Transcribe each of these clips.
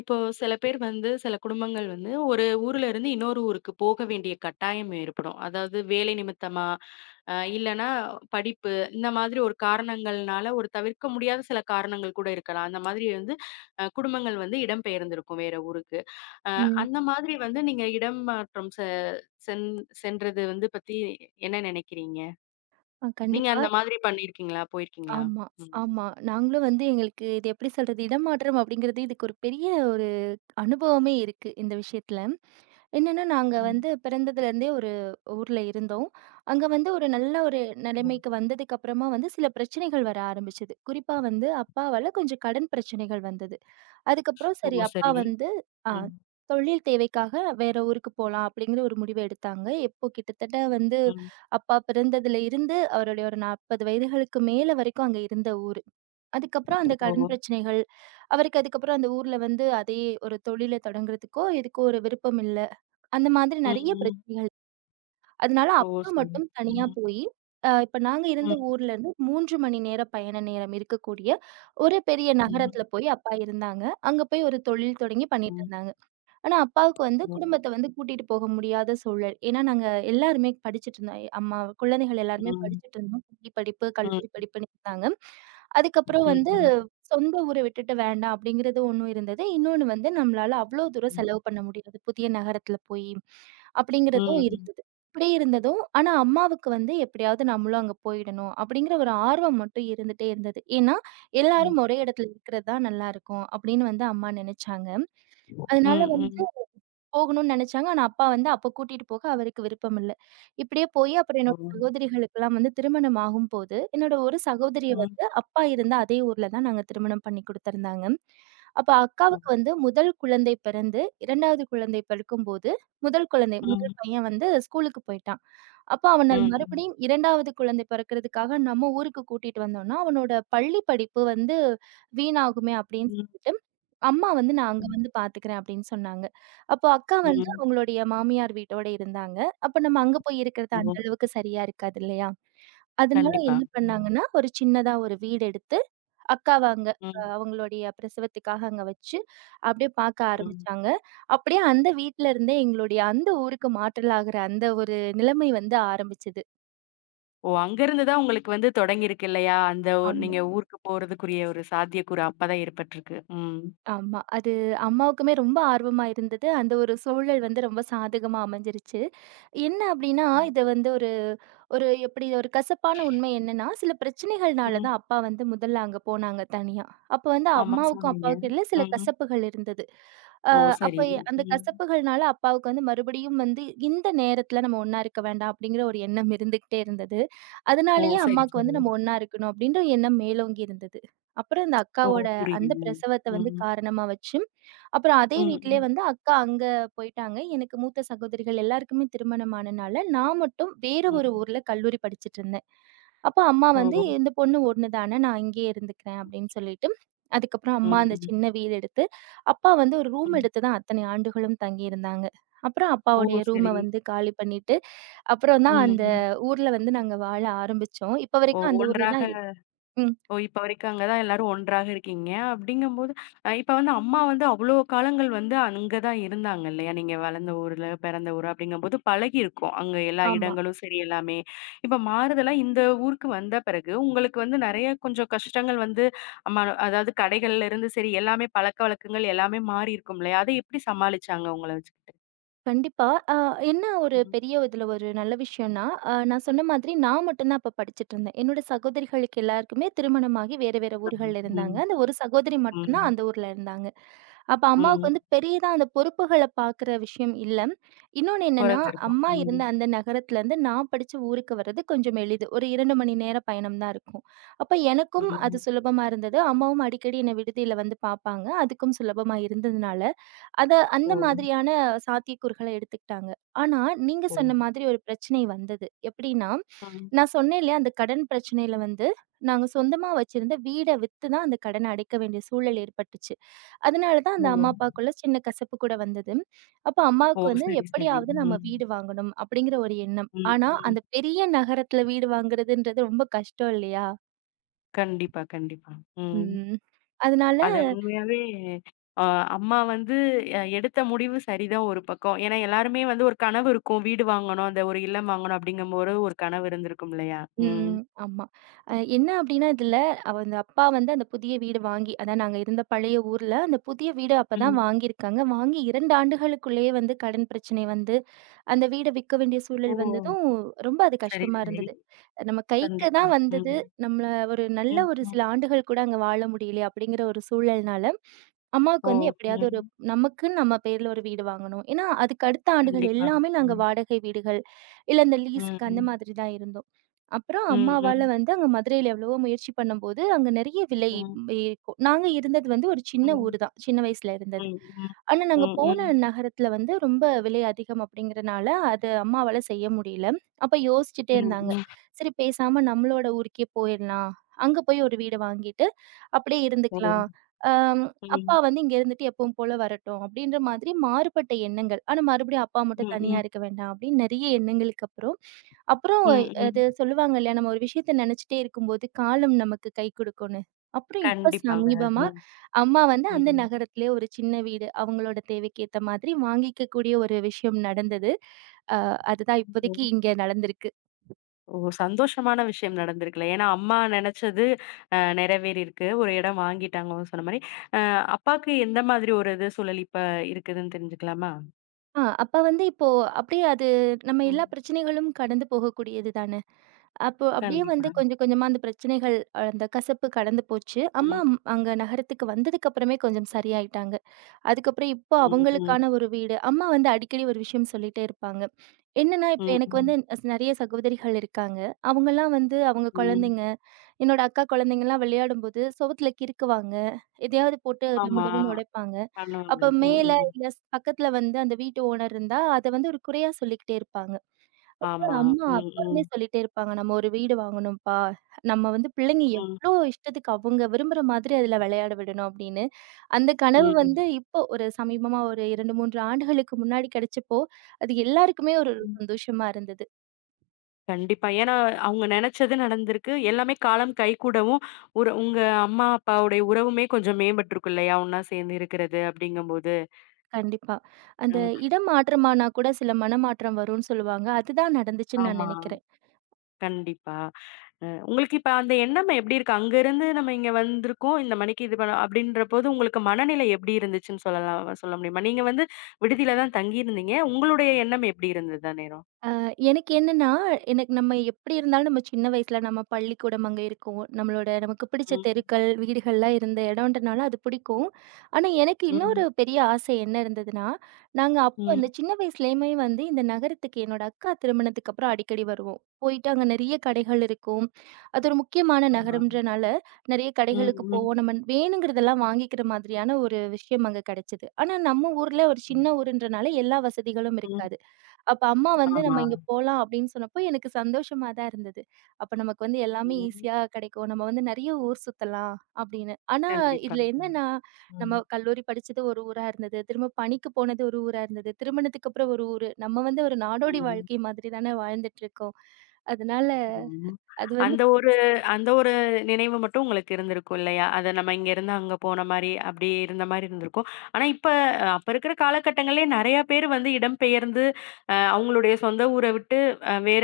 இப்போ சில பேர் வந்து சில குடும்பங்கள் வந்து ஒரு ஊர்ல இருந்து இன்னொரு ஊருக்கு போக வேண்டிய கட்டாயம் ஏற்படும். அதாவது வேலை நிமித்தமா, இல்லன்னா படிப்பு இந்த மாதிரி ஒரு காரணங்கள்னால ஒரு தவிர்க்க முடியாத சில காரணங்கள் கூட இருக்கலாம். அந்த மாதிரி வந்து குடும்பங்கள் வந்து இடம்பெயர்ந்திருக்கும் வேற ஊருக்கு. அ ம். அந்த மாதிரி வந்து நீங்க இடமாற்றம் செ சென் சென்றது வந்து பத்தி என்ன நினைக்கிறீங்க? நீங்க கண்டிப்பா. அந்த மாதிரி பண்ணியிருக்கீங்களா? போயிருக்கீங்களா? ஆமா, ஆமா. நாங்களும் வந்து எங்களுக்கு இது எப்படி சொல்றது? இடமாற்றம் அப்படிங்கிறது இதுக்கு ஒரு பெரிய ஒரு அனுபவமே இருக்கு இந்த விஷயத்துல. என்னன்னா, நாங்க ம். வந்து பிறந்ததுலேருந்தே ஒரு ஊர்ல இருந்தோம். அங்க வந்து ஒரு நல்ல ஒரு ம். நிலைமைக்கு வந்ததுக்கு அப்புறமா வந்து சில பிரச்சனைகள் வர ஆரம்பிச்சது. குறிப்பா வந்து அப்பாவால கொஞ்சம் கடன் பிரச்சனைகள் வந்தது. அதுக்கப்புறம் ஓ! சரி அப்பா சரி. வந்து ஆ ம். தொழில் தேவைக்காக வேற ஊருக்கு போலாம் அப்படிங்கிற ஒரு முடிவு எடுத்தாங்க. இப்போ கிட்டத்தட்ட வந்து ம். அப்பா பிறந்ததுல இருந்து அவருடைய ஒரு 40 வயதுகளுக்கு மேல வரைக்கும் அங்க இருந்த ஊரு. அதுக்கப்புறம் அந்த ஓ! கடன் பிரச்சனைகள், அவருக்கு அதுக்கப்புறம் அந்த ஊர்ல வந்து அதே ஒரு தொழில தொடங்குறதுக்கோ, எதுக்கோ ஒரு விருப்பம் இல்ல. அந்த மாதிரி ம். நெறைய ம். பிரச்சனைகள் அதனால ஓ! அப்பா சரி. மட்டும் தனியா ம். போயி, இப்ப நாங்க இருந்த ம், ஊர்லருந்து 3 மணி நேர பயண நேரம் இருக்கக்கூடிய ஒரு பெரிய ம், நகரத்துல போய் அப்பா இருந்தாங்க. அங்க போய் ஒரு தொழில் தொடங்கி ம், பண்ணிட்டுருந்தாங்க. ஆனா, அப்பாவுக்கு வந்து ம், குடும்பத்த வந்து கூட்டிட்டு போக முடியாத சூழல். ஏன்னா, நாங்க எல்லாருமே படிச்சுட்டுருந்தோம். அம்மா குழந்தைகள் ம், எல்லாருமே ம், படிச்சுட்டுருந்தோம். பள்ளி படிப்பு, ம், கல்லூரி படிப்புன்னு இருந்தாங்க. அதுக்கப்புறம் ம், வந்து ம், சொந்த ஊர விட்டுட்டு வேண்டாம் அப்படிங்கிறது ஒண்ணு இருந்தது. இன்னொன்னு வந்து நம்மளால அவ்ளோ தூரம் ம், செலவு பண்ண முடியாது. புதிய நகரத்துல போயி அப்படிங்கிறதும் இருந்தது. இப்படி இருந்ததும், ஆனா அம்மாவுக்கு வந்து எப்படியாவது நம்மளும் அங்க போயிடணும் அப்படிங்கிற ஒரு ஆர்வம் மட்டும் இருந்துட்டே இருந்தது. ஏன்னா, எல்லாரும் ம், ஒரே இடத்துல இருக்கிறது தான் நல்லாருக்கும் அப்படின்னு வந்து அம்மா நினைச்சாங்க. ம், அதனால ம், போகணும்னு நெனச்சாங்க. ஆனா, அப்பா வந்து அப்ப கூட்டிட்டு போக அவருக்கு விருப்பம் இல்ல. இப்படியே போயி அப்புறம் ஓ, என்னோட சகோதரிகளுக்கெல்லாம் வந்து திருமணம் ஆகும்போது, என்னோட ஒரு சகோதரிய ம், வந்து அப்பா இருந்த அதே ஊர்ல தான் நாங்க திருமணம் பண்ணி குடுத்திருந்தாங்க. அப்ப ஓ, அக்காவுக்கு வந்து முதல் குழந்தை பிறந்து, 2வது குழந்தை பிறக்கும்போது, முதல் குழந்தை ம், முதல் பையன் வந்து ஸ்கூலுக்கு போயிட்டான். அப்ப அவன ம், ம், மறுபடியும் 2வது குழந்தை பிறக்கிறதுக்காக நம்ம ஊருக்கு கூட்டிட்டு வந்தோம்னா, அவனோட பள்ளி படிப்பு வந்து வீணாகுமே அப்படின்னு ம், சொல்லிட்டு அம்மா வந்து நான் அங்க ம், வந்து பாத்துக்கிறேன் அப்படின்னு சொன்னாங்க. அப்போ அக்கா வந்து ம், அவங்களுடைய மாமியார் வீட்டோட இருந்தாங்க. அப்ப நம்ம அங்க போய் இருக்கிறது ஓ, அந்த அளவுக்கு சரியா இருக்காது இல்லையா? அதனால கண்டிப்பா. என்ன ம், பண்ணாங்கன்னா, ஒரு சின்னதா ஒரு வீடு எடுத்து அக்காவ அங்க ம், அவங்களுடைய பிரசவத்துக்காக அங்க வச்சு அப்படியே பாக்க ம். ஆரம்பிச்சாங்க. அப்படியே அந்த வீட்ல இருந்தே எங்களுடைய அந்த ஊருக்கு மாற்றல் ஆகுற அந்த ஒரு நிலைமை வந்து ஆரம்பிச்சது. ஓ! அங்கருந்து தான் உங்களுக்கு வந்து தொடங்கியிருக்கு இல்லையா? அந்த ஆமா, நீங்க ஊருக்கு போறதுக்குரிய ஒரு சாத்தியக்கூறு அப்பதான் ஏற்பட்டிருக்கு. ம். ஆமா. அது அம்மாவுக்குமே ரொம்ப ஆர்வமா இருந்தது. அந்த ஒரு சூழல் வந்து ரொம்ப சாதகமா அமைஞ்சிருச்சு. என்ன அப்டின்னா, இது வந்து ஒரு ஒரு எப்டி ஒரு கசப்பான உண்மை என்னன்னா, சில பிரச்சனைகள்னால ம். தான் அப்பா வந்து முதல்ல அங்க போனாங்க தனியா. அப்ப வந்து ஆமா அம்மாவுக்கும், சொன்னீங்க. அப்பாவுக்கும் இடையில சில ம். கசப்புகள் இருந்தது. அ ஓ! அப்ப சரி. அந்த ம். கசப்புகள்னால அப்பாவுக்கு வந்து மறுபடியும் வந்து இந்த நேரத்துல நம்ம ஒண்ணா இருக்க வேண்டாம் அப்டிங்கிற ஒரு எண்ணம் இருந்துகிட்டே இருந்தது. ஓ! அதனாலேயே சரி, அம்மாவுக்கு வந்து சரி. நம்ம ஒண்ணா இருக்கணும் அப்படின்ற எண்ணம் மேலோங்கி இருந்தது. அப்புறம் இந்த ஓ! அக்காவோட அந்த புரியுது. பிரசவத்த வந்து ம். காரணமா வச்சு, அப்புறம் அதே ம், வீட்டிலேயே ம், வந்து அக்கா அங்க போயிட்டாங்க. எனக்கு மூத்த சகோதரிகள் எல்லாருக்குமே திருமணம் ஆனனால, நான் மட்டும் வேற ஒரு ம். ஊர்ல கல்லூரி படிச்சுட்டு இருந்தேன். அப்ப அம்மா ஓ! வந்து "இந்த பொண்ணு ஒண்ணு தானே, நான் இங்கேயே இருந்துக்கிறேன்" அப்படின்னு சொல்லிட்டு, அதுக்கப்புறம் அம்மா ம், அந்த ம். சின்ன வீடு எடுத்து, அப்பா வந்து ஒரு ரூம் ம். எடுத்து தான் அத்தனை ஆண்டுகளும் தங்கியிருந்தாங்க. அப்புறம் ஓ! அப்பாவுடைய ரூம சரி. வந்து காலி பண்ணிட்டு, அப்புறம் தான் ம், அந்த ம். ஊர்ல வந்து நாங்க வாழ ஆரம்பிச்சோம். இப்ப ஓ! வரைக்கும் அந்த ஊர்ல ஒன்றாக. தான் இரு ம். ஓ! இப்ப வரைக்கும் அங்க தான் எல்லாரும் ஒன்றாக இருக்கீங்க. அப்படிங்கும்போது இப்ப வந்து அம்மா வந்து அவ்வளோ காலங்கள் வந்து அங்க தான் இருந்தாங்க இல்லையா? நீங்க வளர்ந்த ஊர்ல, பிறந்த ஊர் அப்படிங்கும்போது பழகியிருக்கும். அங்க எல்லா ஆமா. இடங்களும் சரி எல்லாமே. இப்ப மாறுதலா இந்த ஊருக்கு வந்த பிறகு உங்களுக்கு வந்து நெறைய கொஞ்சம் கஷ்டங்கள் வந்து அம்மா அதாவது கடைகள்ல இருந்து சரி எல்லாமே பழக்கவழக்கங்கள் எல்லாமே மாறி இருக்கும் இல்லையா? அதை எப்படி சமாளிச்சாங்க உங்கள வச்சுக்கிட்டு? கண்டிப்பா. அ என்ன ஒரு ம். பெரிய இதில ஒரு நல்ல விஷயம்னா, நான் சொன்ன மாதிரி நான் மட்டும் தான் அப்ப படிச்சுட்டுருந்தேன். என்னோட சகோதரிகளுக்கு எல்லாருக்குமே திருமணமாகி வேற வேற ஆமா. ஊர்கள்ல இருந்தாங்க. ம், அந்த ஒரு சகோதரி மட்டும் ம், தான் அந்த ஊர்ல இருந்தாங்க. அப்ப அம்மாவுக்கு ம். வந்து பெரியதா அந்த பொறுப்புகள பார்க்குற விஷயம் இல்ல. இன்னொன்னு என்னன்னா, குறைஞ்சிருக்கும். அம்மா ம், இருந்த அந்த நகரத்திலேருந்து நான் படிச்ச ஊருக்கு வர்றது கொஞ்சம் எளிது. ஒரு 2 மணி நேர பயணம் தான் இருக்கும். அப்ப எனக்கும் அது ம். சுலபமா இருந்தது. அம்மாவும் அடிக்கடி என்ன விடுதியில வந்து பார்ப்பாங்க. அதுக்கும் சுலபமா இருந்ததுனால, அத அந்த ஓ! மாதிரியான சாத்தியக்கூறுகள எடுத்துக்கிட்டாங்க. ஆனா, நீங்க ஓ! சொன்ன மாதிரி ஒரு பிரச்சனை வந்தது. எப்படின்னா, ஆ. நான் சொன்னேன் இல்லையா, அந்த கடன் பிரச்சனையில வந்து நாங்க சொந்தமா வச்சிருந்த வீட வித்து தான் அந்த கடன அடைக்க வேண்டிய சூழல் ஏற்பட்டுச்சு. அதனால தான் ஓ! அந்த அம்மா, அப்பாக்குள்ள சின்ன கசப்பு கூட வந்தது. அப்போ ஓ! அம்மாவுக்கு வந்து சரி, சரி. எப்படியாவது நம்ம ம். வீடு வாங்கணும் அப்படிங்கிற ஒரு எண்ணம். ம், ஆனா, ம். அந்த பெரிய நகரத்துல வீடு வாங்குறதுன்றது ரொம்ப கஷ்டம் இல்லையா? கண்டிப்பா, கண்டிப்பா. ம். ம். அதனால அது உண்மையாவே அ அம்மா வந்து எடுத்த முடிவு சரிதான் ஒரு பக்கம். ஏன்னா, எல்லாருமே வந்து ஒரு கனவு இருக்கும். வீடு வாங்கணும், அந்த ஒரு இல்லம் வாங்கணும் அப்படிங்கும்போது ஒரு கனவு இருந்திருக்கும் இல்லையா? ம். ஆமா. என்ன அப்டின்னா இதுல அவ அந்த அப்பா வந்து அந்த புதிய வீடு வாங்கி அதான் நாங்க இருந்த பழைய ஊர்ல அந்த புதிய வீடு அப்பதான் ம். வாங்கியிருக்காங்க. வாங்கி 2 ஆண்டுகளுக்குள்ளேயே வந்து கடன் பிரச்சனை வந்து, அந்த வீட விக்க வேண்டிய ஓ! சூழல் வந்ததும், ரொம்ப அது சரி, கஷ்டமா சரி. இருந்தது. நம்ம கைக்கு கண்டிப்பா. தான் வந்தது. ம். நம்மள ஒரு நல்ல ம், ஒரு ம். சில ஆண்டுகள் கூட அங்க வாழ முடியலையே அப்டிங்கிற ஒரு சூழல்னால, அம்மாவுக்கு ஓ! வந்து எப்டியாவது ம். ஒரு நமக்குன்னு நம்ம பேர்ல ஒரு வீடு வாங்கணும். ஏன்னா, அதுக்கு அடுத்த ஆண்டுகள் கண்டிப்பா. எல்லாமே நாங்க ம். வாடகை வீடுகள், இல்ல இந்த ம். லீஸுக்கு அந்த ம். மாதிரி தான் இருந்தோம். அப்புறம் ம். அம்மாவால ம். வந்து அங்க மதுரையில எவ்வளவோ முயற்சி பண்ணும்போது, அங்க நெறைய விலை ம், இருக்கும். நாங்க இருந்தது வந்து ஒரு சின்ன ம். ஊரு தான். சின்ன வயசுல இருந்தது. ம், ம். ஆனா, நாங்க ம், போன ம். நகரத்துல வந்து ரொம்ப விலை அதிகம் அப்படிங்கிறனால, அது அம்மாவால செய்ய முடியல. அப்ப யோசிச்சுட்டே ம், இருந்தாங்க. ம். சரி பேசாம நம்மளோட ஊருக்கே போயிரலாம். அங்க போய் ஒரு வீடு வாங்கிட்டு, அப்படியே ஓ! இருந்துக்கலாம். அம் அப்பா ம். வந்து இங்க இருந்துட்டு எப்பவும் போல வரட்டும், அப்படின்ற மாதிரி மாறுபட்ட எண்ணங்கள். ஆனா, மறுபடியும் அப்பா ம். மட்டும் தனியா ம். இருக்க வேண்டாம் அப்படின்னு நெறைய எண்ணங்களுக்கு அப்புறம் அப்புறம் ம், அது ம். சொல்லுவாங்க இல்லையா, நம்ம ஒரு விஷயத்த நெனச்சுட்டே இருக்கும்போது, காலம் நமக்கு கை குடுக்கும்ன்னு. அப்புறம் இப்ப கண்டிப்பாங்க. சமீபமா, ம், அம்மா வந்து அந்த ம். நகரத்திலேயே ஒரு சின்ன வீடு, அவங்களோட தேவைக்கேத்த மாதிரி வாங்கிக்கக்கூடிய ஒரு விஷயம் நடந்தது. அ அதுதான் ஓ! இப்போதைக்கு இங்க நடந்திருக்கு. ஓ! சந்தோஷமான விஷயம் நடந்திருக்குல்ல. ஏன்னா, அம்மா நெனச்சது நிறைவேறியிருக்கு. ஒரு இடம் வாங்கிட்டாங்க அவங்க சொன்ன மாரி. அ அப்பாக்கு எந்த மாதிரி ஒரு இது சூழல் இப்ப இருக்குதுன்னு தெரிஞ்சுக்கலாமா? அப்ப வந்து இப்போ அப்படியே அது நம்ம ம். எல்லா பிரச்சனைகளும் கடந்து போகக்கூடியது தானே! அப்போ அப்படியே வந்து கண்டிப்பா. கொஞ்சம் கொஞ்சமா அந்த பிரச்சனைகள், அந்த கசப்பு கடந்து போச்சு. அம்மா ம், ம், அங்க நகரத்துக்கு வந்ததுக்கு அப்புறமே கொஞ்சம் சரியாயிட்டாங்க. அதுக்கப்புறம் இப்போ ம், ம், அவங்களுக்கான ஒரு வீடு. அம்மா வந்து அடிக்கடி ஒரு விஷயம் சொல்லிட்டே இருப்பாங்க. என்னன்னா, இப்போ ம், எனக்கு வந்து ம், நெறைய சகோதரிகள் இருக்காங்க. அவங்கலாம் வந்து அவங்க ம். குழந்தைங்க, என்னோட அக்கா குழந்தைங்கலாம் விளையாடும்போது சுவத்துல கிறுக்குவாங்க. எதையாவது போட்டு டமு ஆமா. டமுன்னு உடைப்பாங்க. பண்ணுவாங்க. அப்ப ம், மேல ம். இல்ல பக்கத்துல வந்து அந்த வீட்டு ஓனர் இருந்தா, அத வந்து ஒரு குறையா சொல்லிக்கிட்டே இருப்பாங்க. ஆமா. அம்மா ம், ம், அப்பருந்தே சொல்லிட்டே இருப்பாங்க. "நம்ம ஒரு வீடு வாங்கணும்ப்பா. நம்ம வந்து பிள்ளைங்க ம், எவ்ளோ இஷ்டத்துக்கு அவங்க விரும்புற மாதிரி அதுல விளையாட விடணும்." அப்படின்னு. அந்த கனவு வந்து இப்போ ஒரு சமீபமா ஒரு 2, 3 ஆண்டுகளுக்கு முன்னாடி கிடைச்சப்போ, அது எல்லாருக்குமே ஒரு ம். சந்தோஷமா இருந்தது. கண்டிப்பா. ஏன்னா, அவங்க நெனச்சது நடந்திருக்கு. எல்லாமே காலம் கைகூடவும், ஒரு உங்க அம்மா, அப்பாவுடைய உறவுமே கொஞ்சம் மேம்பட்டுருக்கும் இல்லையா? ஒண்ணா சேர்ந்து இருக்கிறது அப்படிங்கும்போது. கண்டிப்பா. அந்த ம். இடம் மாற்றமானா கூட சில மனமாற்றம் வரும்னு சொல்லுவாங்க. அதுதான் நடந்துச்சுன்னு நான் ஆமா. நினைக்கிறேன். கண்டிப்பா. உங்களுக்கு இப்ப அந்த எண்ணம் எப்படி இருக்கு? அங்க இருந்து நம்ம இங்க வந்திருக்கோம். இந்த மணிக்கு இது பண்ண அப்படின்ற போது உங்களுக்கு மனநிலை எப்படி இருந்துச்சுன்னு சொல்லலாம் சொல்ல முடியுமா? நீங்க வந்து விடுதியில தான் தங்கியிருந்தீங்க. உங்களுடைய எண்ணம் எப்படி இருந்தது அந்நேரம்? எனக்கு என்னன்னா, எனக்கு நம்ம எப்படி இருந்தாலும் நம்ம சின்ன வயசுல நம்ம பள்ளிக்கூடம் அங்க இருக்கும். நம்மளோட நமக்கு பிடிச்ச ம். தெருக்கள், வீடுகள்லாம் இருந்த இடம்ன்றனால அது பிடிக்கும். ஆனா, எனக்கு இன்னொரு ம். பெரிய ஆசை என்ன இருந்ததுன்னா, நாங்க அப்ப அந்த ம். சின்ன வயசுலயுமே வந்து இந்த நகரத்துக்கு என்னோட அக்கா திருமணத்துக்கு அப்புறம் அடிக்கடி வருவோம். போயிட்டு அங்க நிறைய கடைகள் இருக்கும். அது ஒரு முக்கியமான ஆமா. நகரம்ன்றனால நிறைய ம். கடைகளுக்கு ம். போவோம். நம்ம வேணுங்கிறதெல்லாம் வாங்கிக்கிற மாதிரியான ஒரு விஷயம் அங்க கிடைச்சது. ஆனா, நம்ம ஊர்ல ஒரு ம். சின்ன ஊருன்றனால எல்லா வசதிகளும் ம், இருக்காது. அப்ப அம்மா வந்து ஆமா. நம்ம இங்க போலாம் அப்படின்னு சொன்னப்போ எனக்கு சந்தோஷமா தான் இருந்தது. அப்ப நமக்கு வந்து எல்லாமே ம். ஈஸியா கிடைக்கும். நம்ம வந்து நெறைய ஊர் சுத்தலாம் அப்படின்னு. ஆனா கண்டிப்பா. இதுல என்னன்னா, ம். நம்ம கல்லூரி படிச்சது ஒரு ஊரா இருந்தது. திரும்ப பணிக்கு போனது ஒரு ஊரா இருந்தது. திருமணத்துக்கு அப்புறம் ஒரு ஊரு. நம்ம வந்து ஒரு நாடோடி ம். வாழ்க்கை மாதிரி தானே வாழ்ந்துட்டு இருக்கோம். அதனால ஆமா. அது வந்து அந்த ஒரு அந்த ஒரு நினைவு மட்டும் உங்களுக்கு இருந்திருக்கும் இல்லையா? அத நம்ம இங்கேருந்து அங்க போன மாரி, அப்படி இருந்த மாரி இருந்திருக்கும். ஆனா இப்ப அப்ப இருக்கிற காலகட்டங்கள்லயே நெறைய பேர் வந்து இடம்பெயர்ந்து, அவங்களுடைய சொந்த ஊர விட்டு வேற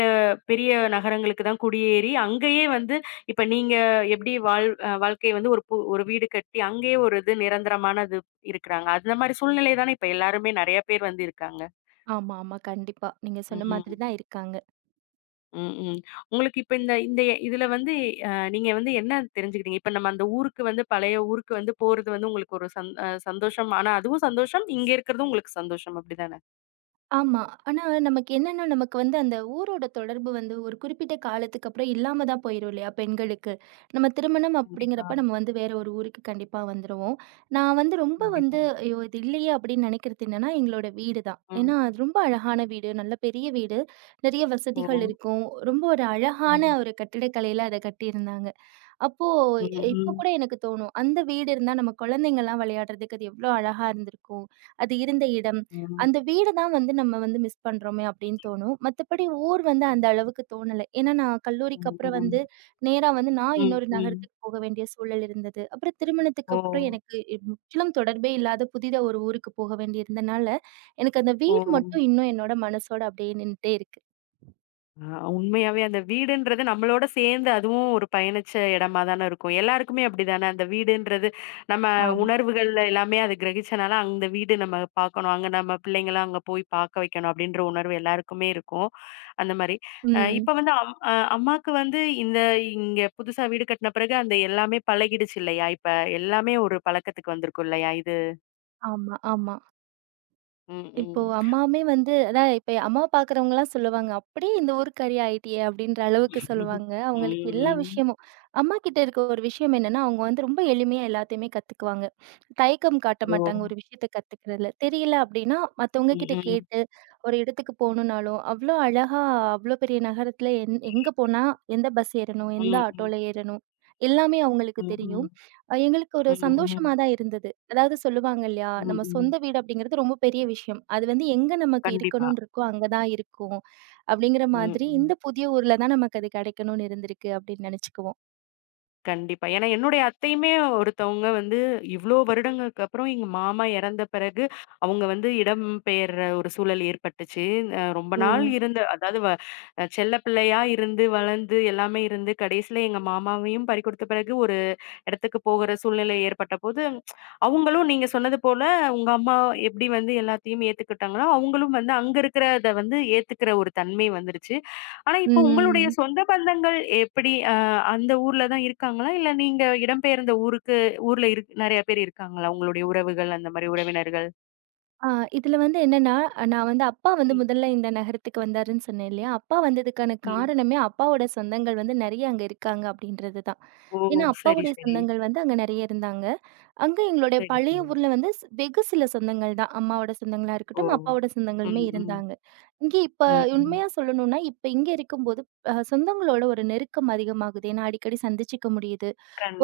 பெரிய நகரங்களுக்கு தான் குடியேறி, அங்கேயே வந்து இப்ப நீங்க எப்படி வாழ்க்கை வந்து ஒரு ஒரு வீடு கட்டி, அங்கேயே ஒரு இது நிரந்தரமானது இருக்கிறாங்க. அந்த மாரி சூழ்நிலை தானே இப்ப எல்லாருமே நெறைய பேர் வந்து இருக்காங்க. ஆமா, ஆமா. கண்டிப்பா. நீங்க சொன்ன ம். மாதிரி தான் இருக்காங்க. ம், ம். உங்களுக்கு இப்ப இந்த இந்த இதுல வந்து நீங்க வந்து என்ன தெரிஞ்சுக்கிட்டீங்க? இப்ப நம்ம அந்த ஊருக்கு வந்து பழைய ஊருக்கு வந்து போறது வந்து உங்களுக்கு ஒரு சந்தோஷம். ஆனா அதுவும் சந்தோஷம். இங்க இருக்கிறதும் உங்களுக்கு சந்தோஷம். அப்படிதானே? ஆமா. ஆனா நமக்கு என்னன்னா, நமக்கு வந்து அந்த ஊரோட தொடர்பு வந்து ஒரு குறிப்பிட்ட காலத்துக்கு அப்புறம் இல்லாம தான் போயிரும் இல்லையா? பெண்களுக்கு. நம்ம திருமணம் கண்டிப்பா, அப்படிங்கிறப்ப நம்ம வந்து வேற ஒரு ஊருக்கு கண்டிப்பா வந்துருவோம். நான் வந்து ரொம்ப கண்டிப்பா. வந்து ஐயோ! இது இல்லையே அப்படின்னு நினைக்கிறது என்னன்னா, எங்களோட வீடு தான். ம். ஏன்னா, அது ரொம்ப அழகான வீடு. நல்ல பெரிய வீடு. நெறைய ஓ! வசதிகள் இருக்கும். ரொம்ப ஒரு அழகான ம். ஒரு கட்டிடக்கலையில அத கட்டியிருந்தாங்க. அப்போ ம், இப்ப ம். கூட எனக்கு தோணும், அந்த வீடு இருந்தா நம்ம குழந்தைங்கலாம் விளையாடுறதுக்கு அது எவ்ளோ அழகா இருந்திருக்கும். அது இருந்த இடம். ம். அந்த வீடு தான் வந்து நம்ம வந்து மிஸ் பண்றோமே அப்படின்னு தோணும். மத்தபடி ஊர் வந்து அந்த அளவுக்கு தோணல. ஏன்னா நான் கல்லூரிக்கு ம். அப்புறம் ம். வந்து நேரா வந்து நான் ம். இன்னொரு ம். நகரத்துக்கு போக வேண்டிய சூழல் இருந்தது. அப்புறம் ஓ! திருமணத்துக்கு அப்புறம் எனக்கு முற்றிலும் தொடர்பே இல்லாத புதிதா ஒரு ஊருக்கு போக வேண்டியிருந்தனால, எனக்கு அந்த ஓ! வீடு மட்டும் இன்னும் என்னோட மனசோட அப்படியே நின்னுட்டே இருக்கு. ஆ. உண்மையாவே அந்த வீடுன்றது நம்மளோட சேர்ந்து அதுவும் ஒரு பயணிச்ச இடமா தானே இருக்கும். எல்லாருக்குமே அப்படிதானே அந்த வீடுன்றது, நம்ம ஆமா. உணர்வுகள்ல எல்லாமே அது கிரகிச்சனால அந்த வீடு நம்ம பார்க்கணும். அங்க நம்ம பிள்ளைங்கள அங்க போய் பார்க்க வைக்கணும் அப்படின்ற உணர்வு எல்லாருக்குமே இருக்கும். அந்த மாரி. ம். இப்ப வந்து அம்மாக்கு வந்து இந்த இங்க புதுசா வீடு கட்டின பிறகு அந்த எல்லாமே பழகிடுச்சு இல்லையா? இப்ப எல்லாமே ஒரு பழக்கத்துக்கு வந்திருக்கும் இல்லையா இது? ஆமா, ஆமா. ம், இப்போ ம். அம்மாவுமே வந்து அதான் இப்ப அம்மாவ பார்க்குறவங்கலாம் சொல்லுவாங்க, "அப்படியே இந்த ஊர்க்காரி ஆயிட்டியே!" அப்படின்ற அளவுக்கு ம், சொல்லுவாங்க. அவங்களுக்கு எல்லா ம். விஷயமும் அம்மா கிட்ட இருக்க ஒரு விஷயம் என்னன்னா, அவங்க வந்து ரொம்ப எளிமையா எல்லாத்தையுமே கத்துக்குவாங்க. தயக்கம் காட்ட ஓ! மாட்டாங்க ஒரு விஷயத்த கத்துக்கிறதுல. தெரியல அப்படின்னா, ம், மத்தவங்க கிட்ட ஓ ம். கேட்டு, ஒரு இடத்துக்கு போகணும்னாலும், அவ்வளோ அழகா அவ்வளோ பெரிய நகரத்தில எங்க போனா எந்த பஸ் ஏறணும்? எந்த ம், ம். ஆட்டோல ஏறணும்? எல்லாமே அவங்களுக்கு ம், தெரியும். ம். எங்களுக்கு ஒரு ம், சந்தோஷமா ம். தான் இருந்தது. அதாவது சொல்லுவாங்க இல்லையா? ம், நம்ம ம். சொந்த வீடு அப்படிங்கிறது ரொம்ப பெரிய விஷயம். அது வந்து எங்க நமக்கு கண்டிப்பா. இருக்கணும்னு இருக்கோ, அங்க தான் இருக்கும். அப்படிங்கிற ம், மாதிரி இந்த ம். புதிய ஊர்ல தான் நமக்கு அது கிடைக்கணும்னு இருந்திருக்கு அப்படின்னு நெனச்சுக்குவோம். கண்டிப்பா. ஏன்னா என்னுடைய அத்தையுமே ஒருத்தவங்க வந்து இவ்ளோ வருடங்களுக்கு அப்புறம் எங்க மாமா இறந்த பிறகு அவங்க வந்து இடம் பெயர்ற ஒரு சூழல் ஏற்பட்டுச்சு. ரொம்ப ஓ! நாள் இருந்த அதாவது செல்ல பிள்ளையா இருந்து வளர்ந்து எல்லாமே இருந்து கடைசியில எங்க மாமாவையும் பறிகொடுத்த பிறகு ஒரு இடத்துக்கு போகுற சூழ்நிலை ஏற்பட்டபோது, அவங்களும் நீங்க சொன்னது போல, உங்க அம்மா எப்படி வந்து எல்லாத்தையும் ஏத்துக்கிட்டாங்களோ, அவங்களும் வந்து அங்க இருக்கிறத வந்து ஏத்துக்கிற ஒரு தன்மை வந்துருச்சு. ஆனா, இப்போ உங்களுடைய ம். சொந்த பந்தங்கள் எப்படி அந்த ஊர்ல தான் இருக்காங்களா? இல்ல நீங்க இடம்பெயர்ந்த ஊருக்கு ஊர்ல நெறைய பேர் இருக்காங்களா? உங்களுடைய உறவுகள், அந்த மாரி உறவினர்கள்? ஆ இதுல வந்து என்னன்னா, நான் வந்து அப்பா வந்து ம், முதல்ல இந்த நகரத்துக்கு வந்தாருன்னு சொன்னேன் இல்லையா? அப்பா வந்ததுக்கான ம். காரணமே அப்பாவோட சொந்தங்கள் வந்து நெறைய அங்க இருக்காங்க அப்படின்றது தான். ஓ! ஏன்னா சரி, அப்பாவுடைய சரி. சொந்தங்கள் வந்து அங்க நெறைய இருந்தாங்க. அங்க எங்களுடைய சரி, பழைய சரி. ஊர்ல வந்து வெகு சில சொந்தங்கள் தான். அம்மாவோட சொந்தங்களா ஓ! இருக்கட்டும், அப்பாவோட சொந்தங்களுமே ம், ம். இருந்தாங்க. இங்க இப்ப ம், ம். உண்மையா சொல்லணும்னா, இப்ப இங்க இருக்கும்போது சொந்தங்களோட ஒரு நெருக்கம் அதிகமாகுது. ஏன்னா அடிக்கடி சந்திச்சுக்க முடியுது.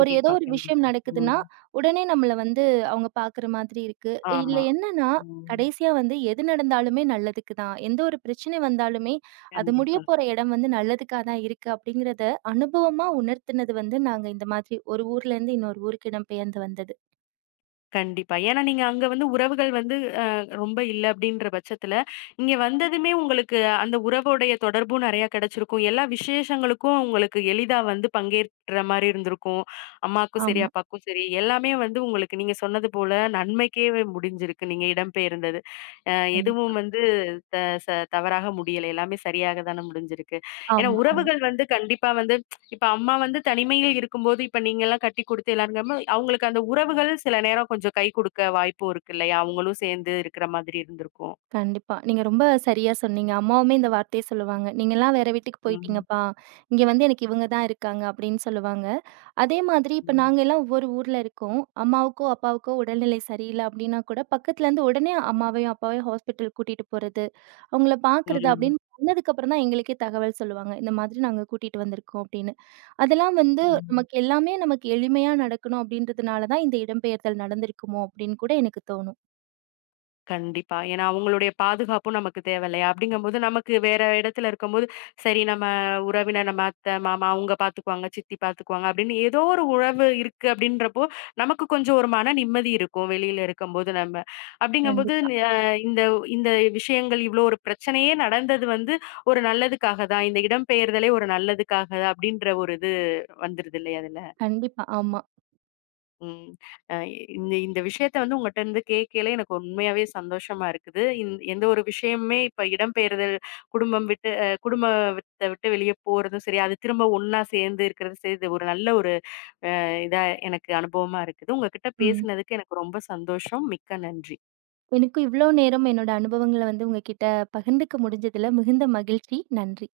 ஒரு ஏதோ ஒரு விஷயம் கண்டிப்பா. ம். நடக்குதுன்னா, உடனே நம்மள வந்து அவங்க பார்க்குற மாதிரி இருக்கு. இல்ல ஆமா. என்னன்னா, ம். கடைசியா வந்து எது நடந்தாலுமே நல்லதுக்கு தான். எந்த ஒரு பிரச்சனை வந்தாலுமே, அது கண்டிப்பா. முடியப்போற இடம் வந்து நல்லதுக்கா தான் இருக்கு அப்படிங்கிறத அனுபவமா உணர்த்தினது வந்து நாங்க இந்த மாதிரி ஒரு ஊர்லேருந்து இன்னொரு ஊருக்கு இடம் பெயர்ந்து வந்தது. கண்டிப்பா. ஏன்னா நீங்க அங்க வந்து உறவுகள் வந்து அ ரொம்ப இல்ல அப்படின்ற பட்சத்துல, இங்க வந்ததுமே உங்களுக்கு அந்த உறவோடைய தொடர்பும் நெறையா கிடைச்சிருக்கும். எல்லா விசேஷங்களுக்கும் உங்களுக்கு எளிதா வந்து பங்கேற்ற மாரி இருந்திருக்கும். அம்மாக்கும் சரி, ஆமா, அப்பாக்கும் சரி, எல்லாமே வந்து உங்களுக்கு நீங்க சொன்னது போல நன்மைக்கே முடிஞ்சிருக்கு. நீங்க இடம்பெயர்ந்தது. அ ஆமா, எதுவும் வந்து த ச தவறாக முடியல. எல்லாமே சரியாக தான முடிஞ்சிருக்கு. ஏன்னா ஆமா, ஆமா. உறவுகள் வந்து கண்டிப்பா வந்து இப்ப அம்மா வந்து தனிமையில் இருக்கும்போது, இப்ப நீங்கலாம் கட்டி குடுத்து எல்லாருங்கம்ம அவங்களுக்கு அந்த உறவுகள் சில நேரம் கொஞ்சம் கை குடுக்க வாய்ப்பும் இருக்கு இல்லையா? அவங்களும் சேர்ந்து இருக்கிற மாதிரி இருந்திருக்கும். கண்டிப்பா. நீங்க ரொம்ப சரியா சொன்னீங்க. அம்மாவுமே இந்த வார்த்தைய சொல்லுவாங்க. "நீங்கலாம் வேற வீட்டுக்கு ம், போயிட்டீங்கப்பா. இங்க வந்து எனக்கு இவங்க தான் இருக்காங்க." அப்படின்னு சொல்லுவாங்க. அதே மாதிரி இப்ப நாங்க ம், எல்லாம் ஒவ்வொரு ஊர்ல இருக்கோம். அம்மாவுக்கோ, அப்பாவுக்கோ உடல்நிலை சரியில்ல அப்படின்னா கூட, பக்கத்துலருந்து உடனே அம்மாவையும், அப்பாவையும் ஹாஸ்பிட்டல் கூட்டிட்டு போறது, அவங்கள பார்க்கறது ம், அப்படின்னு பண்ணதுக்கப்புறம் தான் எங்களுக்கே தகவல் சொல்லுவாங்க. இந்த மாதிரி நாங்க கூட்டிட்டு வந்திருக்கோம் அப்படின்னு. அதெல்லாம் வந்து ம். ம். நமக்கு எல்லாமே நமக்கு எளிமையா நடக்கணும் அப்படின்றதுனால தான் இந்த இடம்பெயர்தல் நடந்திருக்குமோ அப்படின்னு கூட எனக்கு தோணும். கண்டிப்பா. ஏன்னா அவங்களுடைய பாதுகாப்பும் நமக்கு தேவை இல்லையா? அப்படிங்கும்போது நமக்கு வேற இடத்துல இருக்கும்போது, சரி நம்ம உறவினர் நம்ம அத்தை, மாமா அவங்க பார்த்துக்குவாங்க, சித்தி பார்த்துக்குவாங்க அப்படின்னு ஏதோ ஒரு உறவு இருக்கு அப்படின்றப்போ, நமக்கு கொஞ்சம் ஒரு மன நிம்மதி இருக்கும் வெளியில இருக்கும்போது நம்ம. அப்படிங்கும்போது கண்டிப்பா. அ இந்த இந்த விஷயங்கள் இவ்வளோ ஒரு பிரச்சனையே நடந்தது வந்து ஒரு நல்லதுக்காக தான். இந்த இடம்பெயர்தலே ஒரு நல்லதுக்காக அப்படின்ற ஒரு இது வந்துருது இல்லையா அதுல? கண்டிப்பா. ஆமா. ம். அ இந்த இந்த விஷயத்த வந்து உங்கட்ட இருந்து கேட்கையில எனக்கு உண்மையாவே சந்தோஷமா இருக்குது. எந்த ஒரு விஷயமுமே இப்ப இடம்பெயர்தல், குடும்பம் விட்டு குடும்பத்த விட்டு வெளிய போறதும் சரி, அது திரும்ப ஒண்ணா சேர்ந்து இருக்கிறதும் சரி, இது ஒரு நல்ல ஒரு இதா எனக்கு அனுபவமா இருக்குது. உங்ககிட்ட ம். பேசினதுக்கு எனக்கு ரொம்ப சந்தோஷம். மிக்க நன்றி. எனக்கும் இவ்ளோ நேரம் என்னோட அனுபவங்கள வந்து உங்ககிட்ட பகிர்ந்துக்க முடிஞ்சதுல மிகுந்த மகிழ்ச்சி. நன்றி.